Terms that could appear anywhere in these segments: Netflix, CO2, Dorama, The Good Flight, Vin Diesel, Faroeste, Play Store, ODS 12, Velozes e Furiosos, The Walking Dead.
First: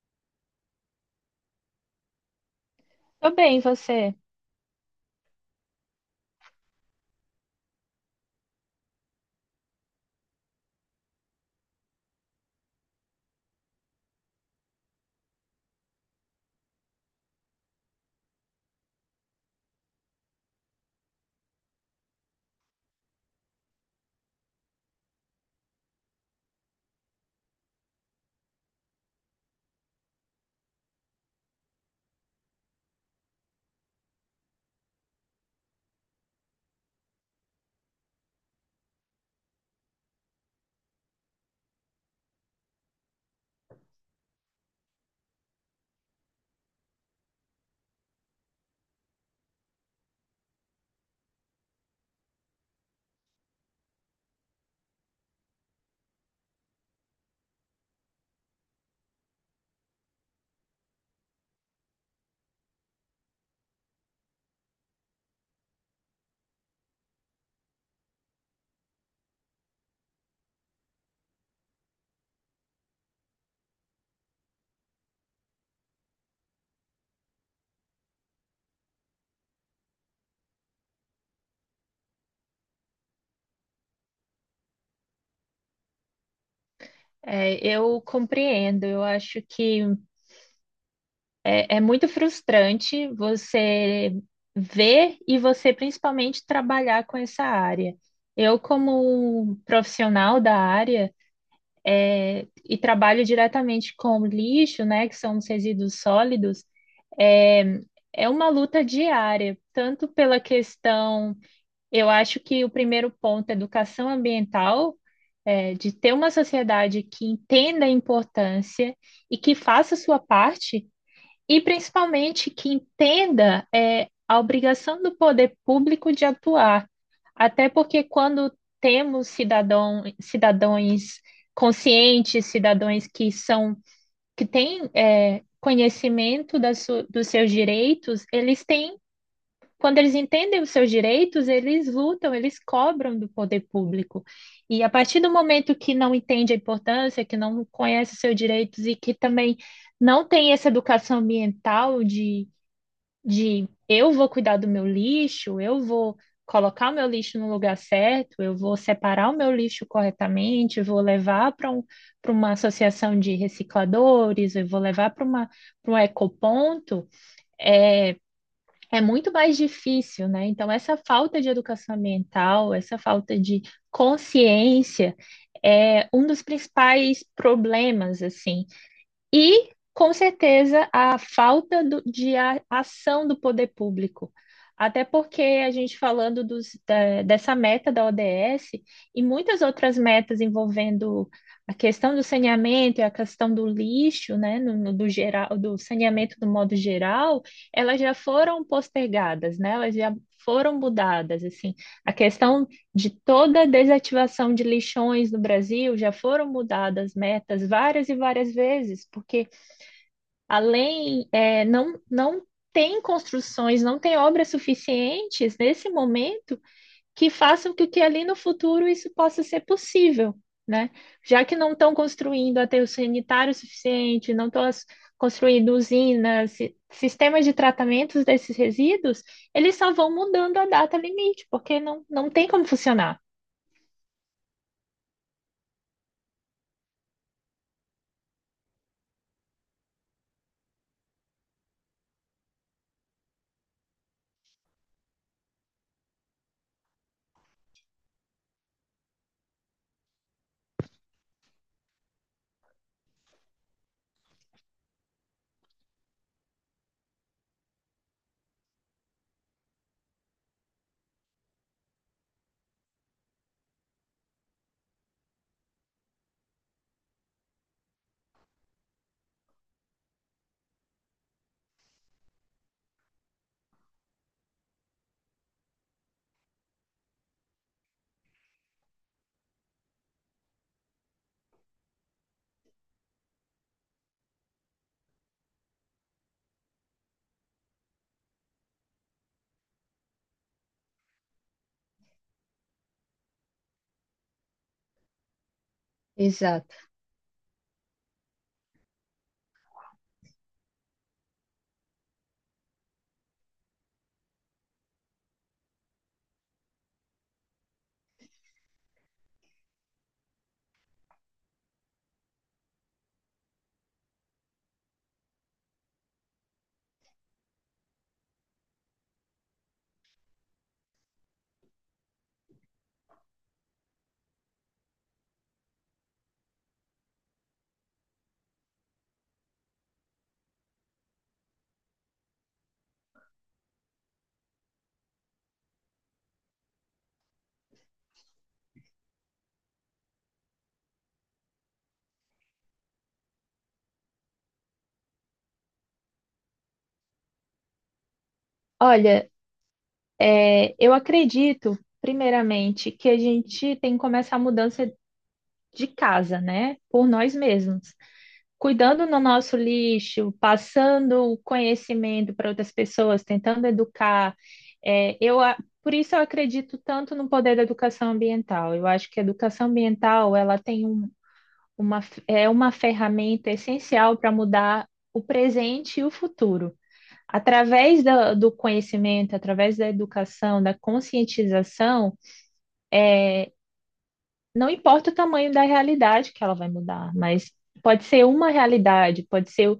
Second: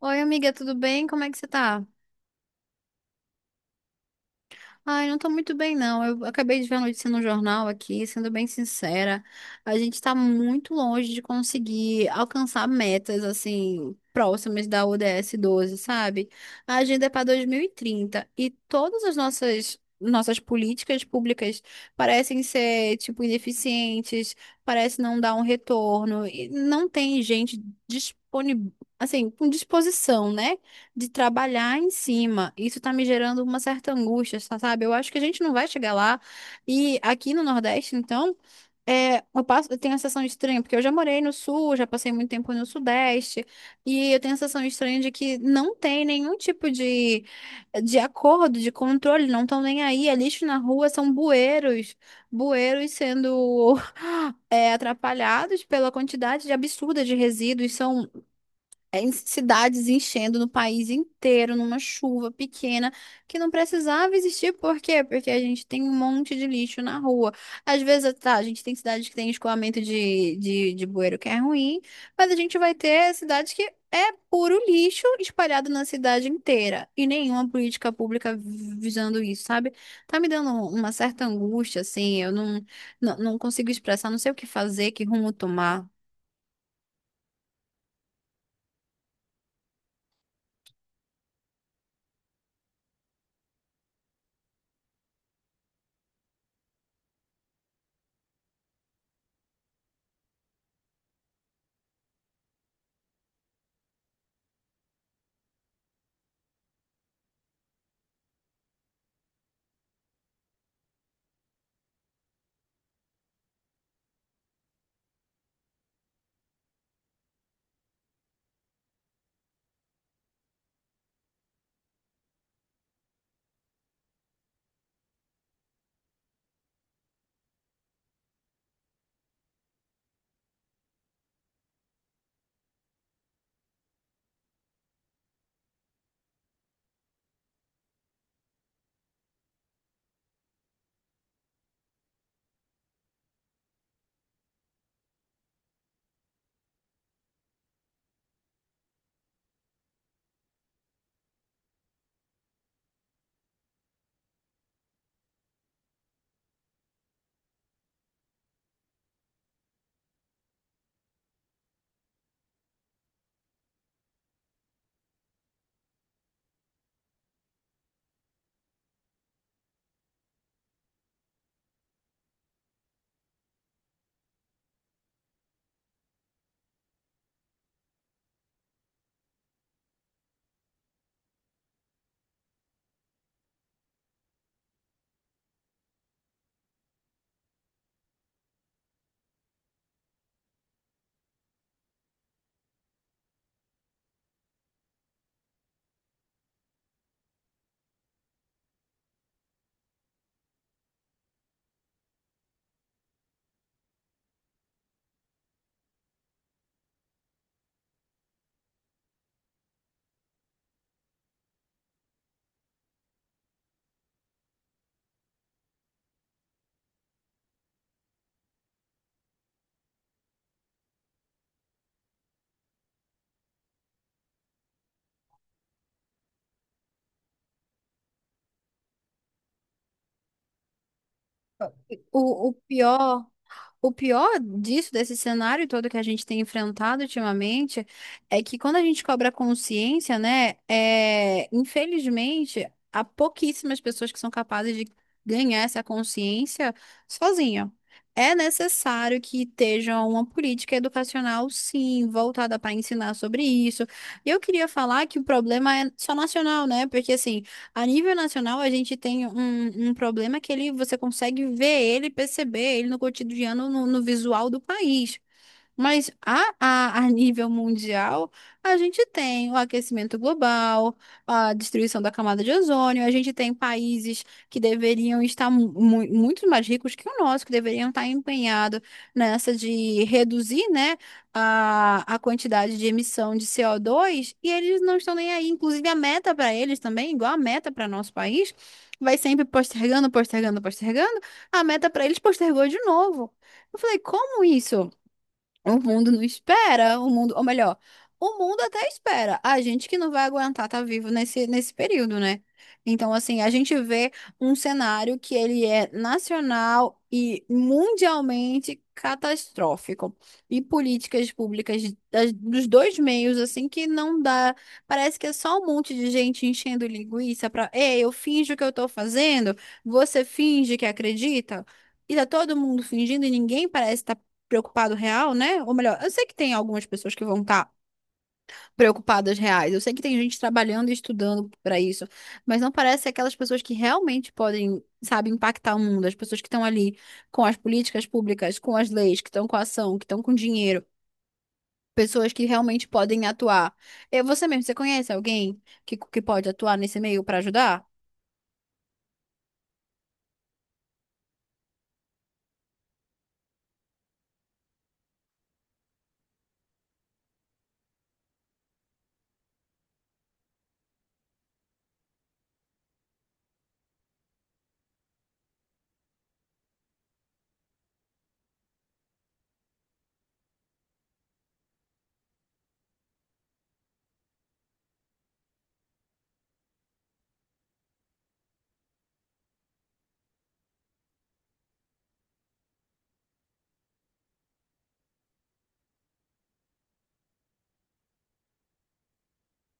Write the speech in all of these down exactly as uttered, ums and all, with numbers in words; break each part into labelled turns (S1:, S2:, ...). S1: Oi, amiga, tudo bem? Como é que você tá?
S2: Tô bem, você?
S1: Ai, não tô muito bem, não. Eu acabei de ver a notícia no jornal aqui, sendo bem sincera, a gente tá muito longe de conseguir alcançar metas, assim, próximas da O D S doze, sabe? A agenda é para dois mil e trinta e trinta e todas as nossas nossas políticas públicas parecem ser, tipo, ineficientes, parece não dar um retorno e não tem gente disponível, assim, com disposição, né? De trabalhar em cima. Isso tá me gerando uma certa angústia, sa- sabe? Eu acho que a gente não vai chegar lá. E aqui no Nordeste, então, é, eu passo, eu tenho a sensação estranha, porque eu já morei no Sul, já passei muito tempo no Sudeste, e eu tenho a sensação estranha de que não tem nenhum tipo de, de acordo, de controle, não estão nem aí. É lixo na rua, são bueiros, bueiros sendo é, atrapalhados pela quantidade de absurda de resíduos. São é, em cidades enchendo no país inteiro, numa chuva pequena, que não precisava existir. Por quê? Porque a gente tem um monte de lixo na rua. Às vezes, tá, a gente tem cidades que tem escoamento de, de, de bueiro que é ruim, mas a gente vai ter cidades que é puro lixo espalhado na cidade inteira. E nenhuma política pública visando isso, sabe? Tá me dando uma certa angústia, assim, eu não, não, não consigo expressar, não sei o que fazer, que rumo tomar.
S2: É, eu compreendo. Eu acho que é, é muito frustrante você ver e você principalmente trabalhar com essa área. Eu, como profissional da área é, e trabalho diretamente com lixo, né, que são os resíduos sólidos. é, É uma luta diária, tanto pela questão. Eu acho que o primeiro ponto é educação ambiental, é, de ter uma sociedade que entenda a importância e que faça a sua parte, e principalmente que entenda é, a obrigação do poder público de atuar. Até porque quando temos cidadão, cidadãos conscientes, cidadãos que são, que têm é, conhecimento das su- dos seus direitos, eles têm, quando eles entendem os seus direitos, eles lutam, eles cobram do poder público. E a partir do momento que não entende a importância, que não conhece os seus direitos e que também não tem essa educação ambiental de, de eu vou cuidar do meu lixo, eu vou colocar o meu lixo no lugar certo, eu vou separar o meu lixo corretamente, eu vou levar para um, para uma associação de recicladores, eu vou levar para uma para um ecoponto, é muito mais difícil, né? Então, essa falta de educação ambiental, essa falta de consciência é um dos principais problemas, assim. E, com certeza, a falta do- de a- ação do poder público. Até porque a gente falando dos- da- dessa meta da O D S e muitas outras metas envolvendo a questão do saneamento e a questão do lixo, né, no, no- do geral, do saneamento do modo geral, elas já foram postergadas, né, elas já foram mudadas, assim. A questão de toda a desativação de lixões no Brasil, já foram mudadas metas várias e várias vezes, porque além, é, não, não tem construções, não tem obras suficientes nesse momento que façam com que ali no futuro isso possa ser possível, né? Já que não estão construindo aterro sanitário suficiente, não estão construindo usinas, si, sistemas de tratamentos desses resíduos, eles só vão mudando a data limite, porque não, não tem
S1: O, o
S2: como funcionar.
S1: pior. O pior disso, desse cenário todo que a gente tem enfrentado ultimamente, é que quando a gente cobra consciência, né, é, infelizmente, há pouquíssimas pessoas que são capazes de ganhar essa consciência sozinha. É necessário que esteja uma política educacional, sim, voltada para ensinar sobre isso. E eu queria falar que o problema é só nacional, né? Porque assim. A nível nacional, a gente tem um, um problema que ele, você consegue ver ele, perceber ele no cotidiano, no, no visual do país. Mas a, a, a nível mundial, a gente tem o aquecimento global, a destruição da camada de ozônio, a gente tem países que deveriam estar mu mu- muito mais ricos que o nosso, que deveriam estar empenhados nessa de reduzir, né, a, a quantidade de emissão de C O dois, e eles não estão nem aí. Inclusive, a meta para eles também, igual a meta para nosso país, vai sempre postergando, postergando, postergando, a meta para eles postergou de novo. Eu falei, como isso? O mundo não
S2: Exato.
S1: espera, o mundo, ou melhor, o mundo até espera. A gente que não vai aguentar estar vivo nesse, nesse período, né? Então, assim, a gente vê um cenário que ele é nacional e mundialmente catastrófico. E políticas públicas de- das- dos dois meios, assim, que não dá. Parece que é só um monte de gente enchendo linguiça pra, ei, eu finjo que eu tô fazendo, você finge que acredita. E tá todo mundo fingindo e ninguém parece estar preocupado real, né? Ou melhor, eu sei que tem algumas pessoas que vão estar preocupadas reais. Eu sei que tem gente trabalhando e estudando para isso, mas não parece aquelas pessoas que realmente podem, sabe, impactar o mundo, as pessoas que estão ali com as políticas públicas, com as leis, que estão com a ação, que estão com dinheiro. Pessoas que realmente podem atuar. Eu, você mesmo, você conhece alguém que, que pode atuar nesse meio para ajudar?
S2: Olha, é, eu acredito, primeiramente, que a gente tem que começar a mudança de casa, né? Por nós mesmos. Cuidando no nosso lixo, passando o conhecimento para outras pessoas, tentando educar. É, eu, a- por isso eu acredito tanto no poder da educação ambiental. Eu acho que a educação ambiental, ela tem um, uma, f- é uma ferramenta essencial para mudar o presente e o futuro. Através da, do conhecimento, através da educação, da conscientização, não importa o tamanho da realidade que ela vai mudar, mas pode ser uma realidade, pode ser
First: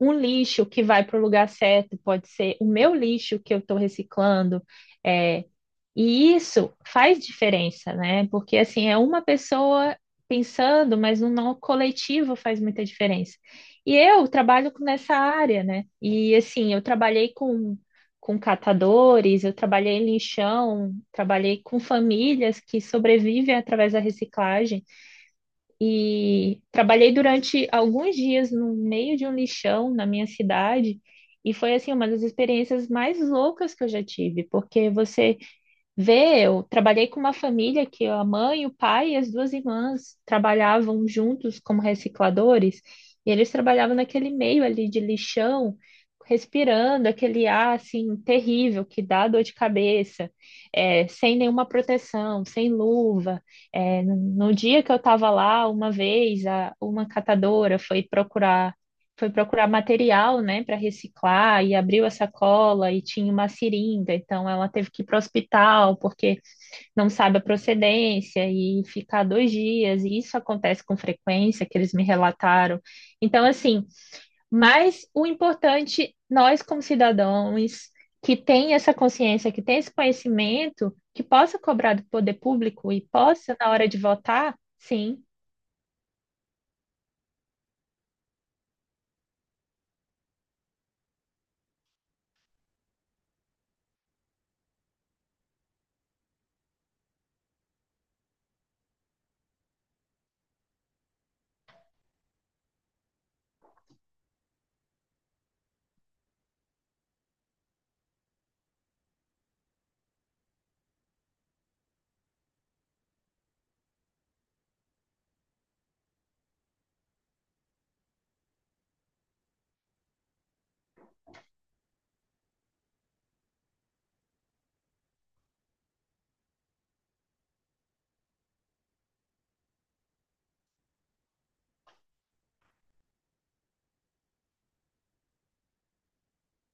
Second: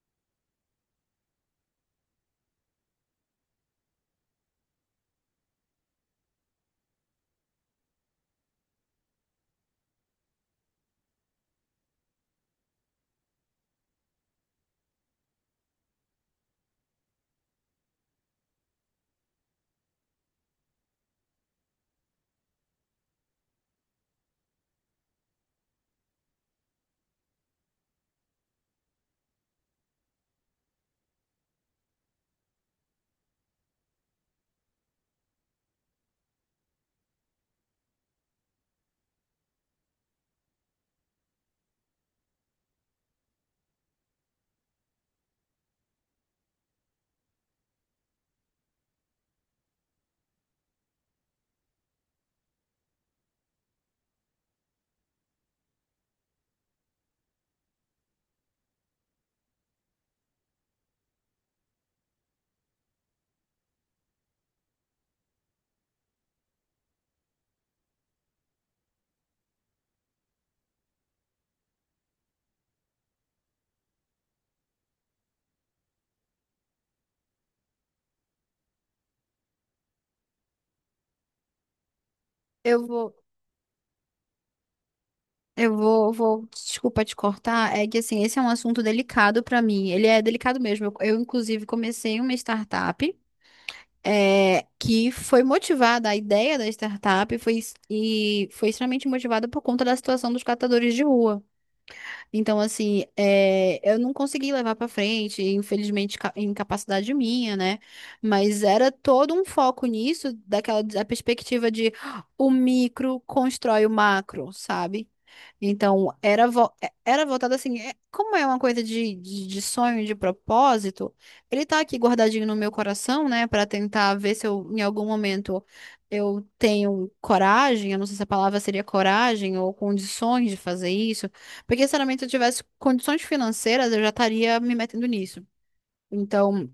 S2: um lixo que vai para o lugar certo, pode ser o meu lixo que eu estou reciclando. é, e isso faz diferença, né? Porque assim, é uma pessoa pensando, mas no nó coletivo faz muita diferença. E eu trabalho com- nessa área, né? E assim, eu trabalhei com, com catadores, eu trabalhei em lixão, trabalhei com famílias que sobrevivem através da reciclagem. E trabalhei durante alguns dias no meio de um lixão na minha cidade. E foi assim uma das experiências mais loucas que eu já tive, porque você vê, eu trabalhei com uma família que a mãe, o pai e as duas irmãs trabalhavam juntos como recicladores, e eles trabalhavam naquele meio ali de lixão, respirando aquele ar assim terrível que dá dor de cabeça, é, sem nenhuma proteção, sem luva. É, no no dia que eu estava lá, uma vez, a- uma catadora foi procurar foi procurar material, né, para reciclar e abriu a sacola e tinha uma seringa, então ela teve que ir para o hospital porque não sabe a procedência e ficar dois dias, e isso acontece com frequência, que eles me relataram. Então, assim, mas o importante, nós como cidadãos que tem essa consciência, que tem esse conhecimento, que possa cobrar do poder
S1: Eu
S2: público e
S1: vou.
S2: possa, na hora de votar, sim.
S1: Eu vou, vou, desculpa te cortar, é que assim, esse é um assunto delicado pra mim. Ele é delicado mesmo. Eu, eu, inclusive, comecei uma startup é, que foi motivada, a ideia da startup foi, es- e foi extremamente motivada por conta da situação dos catadores de rua. Então, assim, é, eu não consegui levar pra frente, infelizmente, ca- incapacidade minha, né? Mas era todo um foco nisso, daquela da perspectiva de "Ah, o micro constrói o macro, sabe? Então, era, vo- é- era voltado assim, é- como é uma coisa de, de, de sonho, de propósito, ele tá aqui guardadinho no meu coração, né, pra tentar ver se eu, em algum momento, eu tenho coragem, eu não sei se a palavra seria coragem ou condições de fazer isso. Porque, sinceramente, se realmente eu tivesse condições financeiras, eu já estaria me metendo nisso. Então,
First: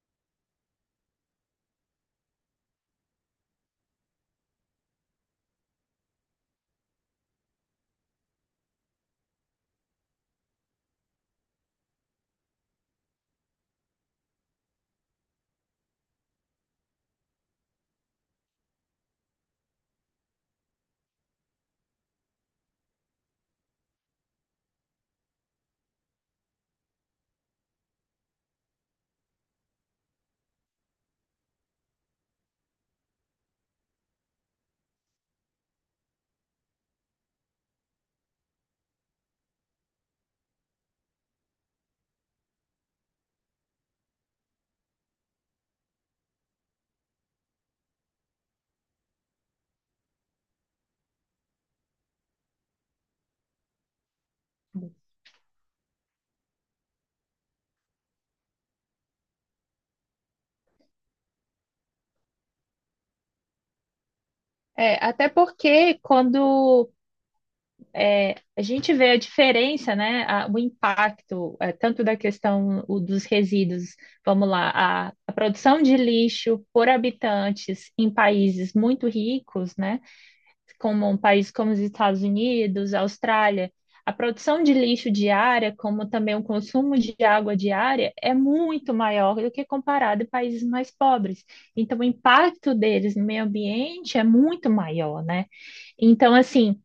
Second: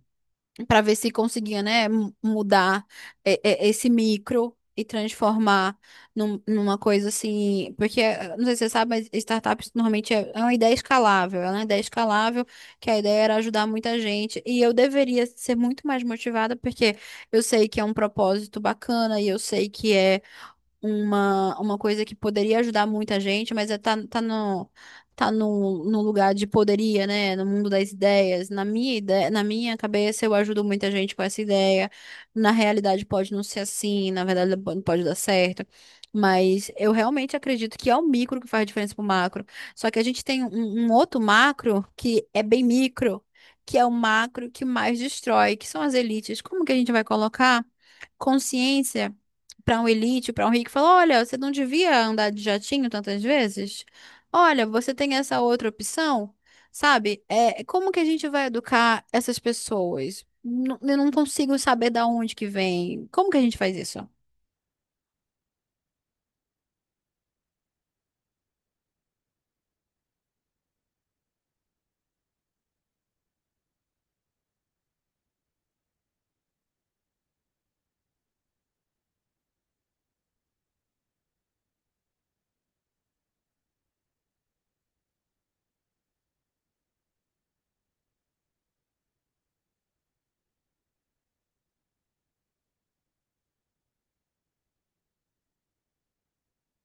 S1: para ver se conseguia, né, m- mudar é, é, esse micro e transformar num- numa coisa assim. Porque, eh, não sei se você sabe, mas startups normalmente é, é uma ideia escalável. É uma ideia escalável, que a ideia era ajudar muita gente. E eu deveria ser muito mais motivada, porque eu sei que é um propósito bacana e eu sei que é uma, uma coisa que poderia ajudar muita gente, mas é, tá, tá no, tá no, no lugar de poderia, né? No mundo das ideias. Na minha ideia, na minha cabeça, eu ajudo muita gente com essa ideia. Na realidade, pode não ser assim, na verdade, não pode dar certo. Mas eu realmente acredito que é o micro que faz diferença pro macro. Só que a gente tem um, um outro macro que é bem micro, que é o macro que mais destrói, que são as elites. Como que a gente vai colocar consciência? Para um elite, para um rico, falou: olha, você não devia andar de jatinho tantas vezes? Olha, você tem essa outra opção, sabe? É, como que a gente vai educar essas pessoas? N- Eu não consigo saber da onde que vem. Como que a gente faz isso?
S2: É, até porque quando a gente vê a diferença, né? A- o impacto, eh, tanto da questão o dos resíduos, vamos lá, a, a produção de lixo por habitantes em países muito ricos, né? Como um país como os Estados Unidos, Austrália, a produção de lixo diária, como também o consumo de água diária, é muito maior do que comparado a países mais pobres. Então, o impacto deles no meio ambiente é muito maior, né? Então, assim.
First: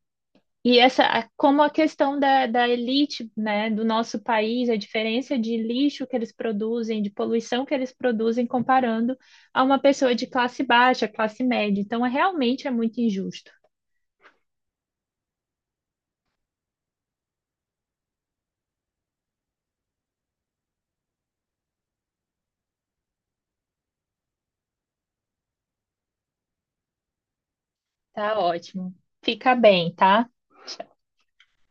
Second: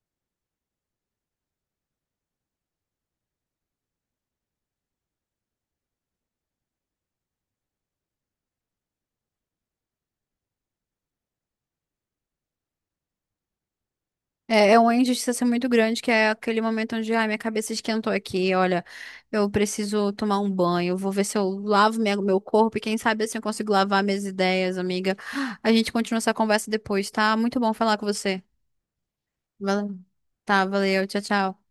S2: E essa, a- como a questão da, da elite, né, do nosso país, a diferença de lixo que eles produzem, de poluição que eles produzem, comparando a uma pessoa de classe baixa, classe média. Então, é, realmente é muito injusto.
S1: É, é uma injustiça assim, muito grande, que é aquele momento onde, ai, minha cabeça esquentou aqui, olha, eu preciso tomar um banho, eu vou ver se eu lavo minha- meu corpo e quem sabe assim eu consigo lavar minhas ideias, amiga. A gente continua essa conversa depois, tá? Muito bom falar com
S2: Tá
S1: você.
S2: ótimo. Fica bem,
S1: Valeu.
S2: tá?
S1: Tá, valeu. Tchau, tchau.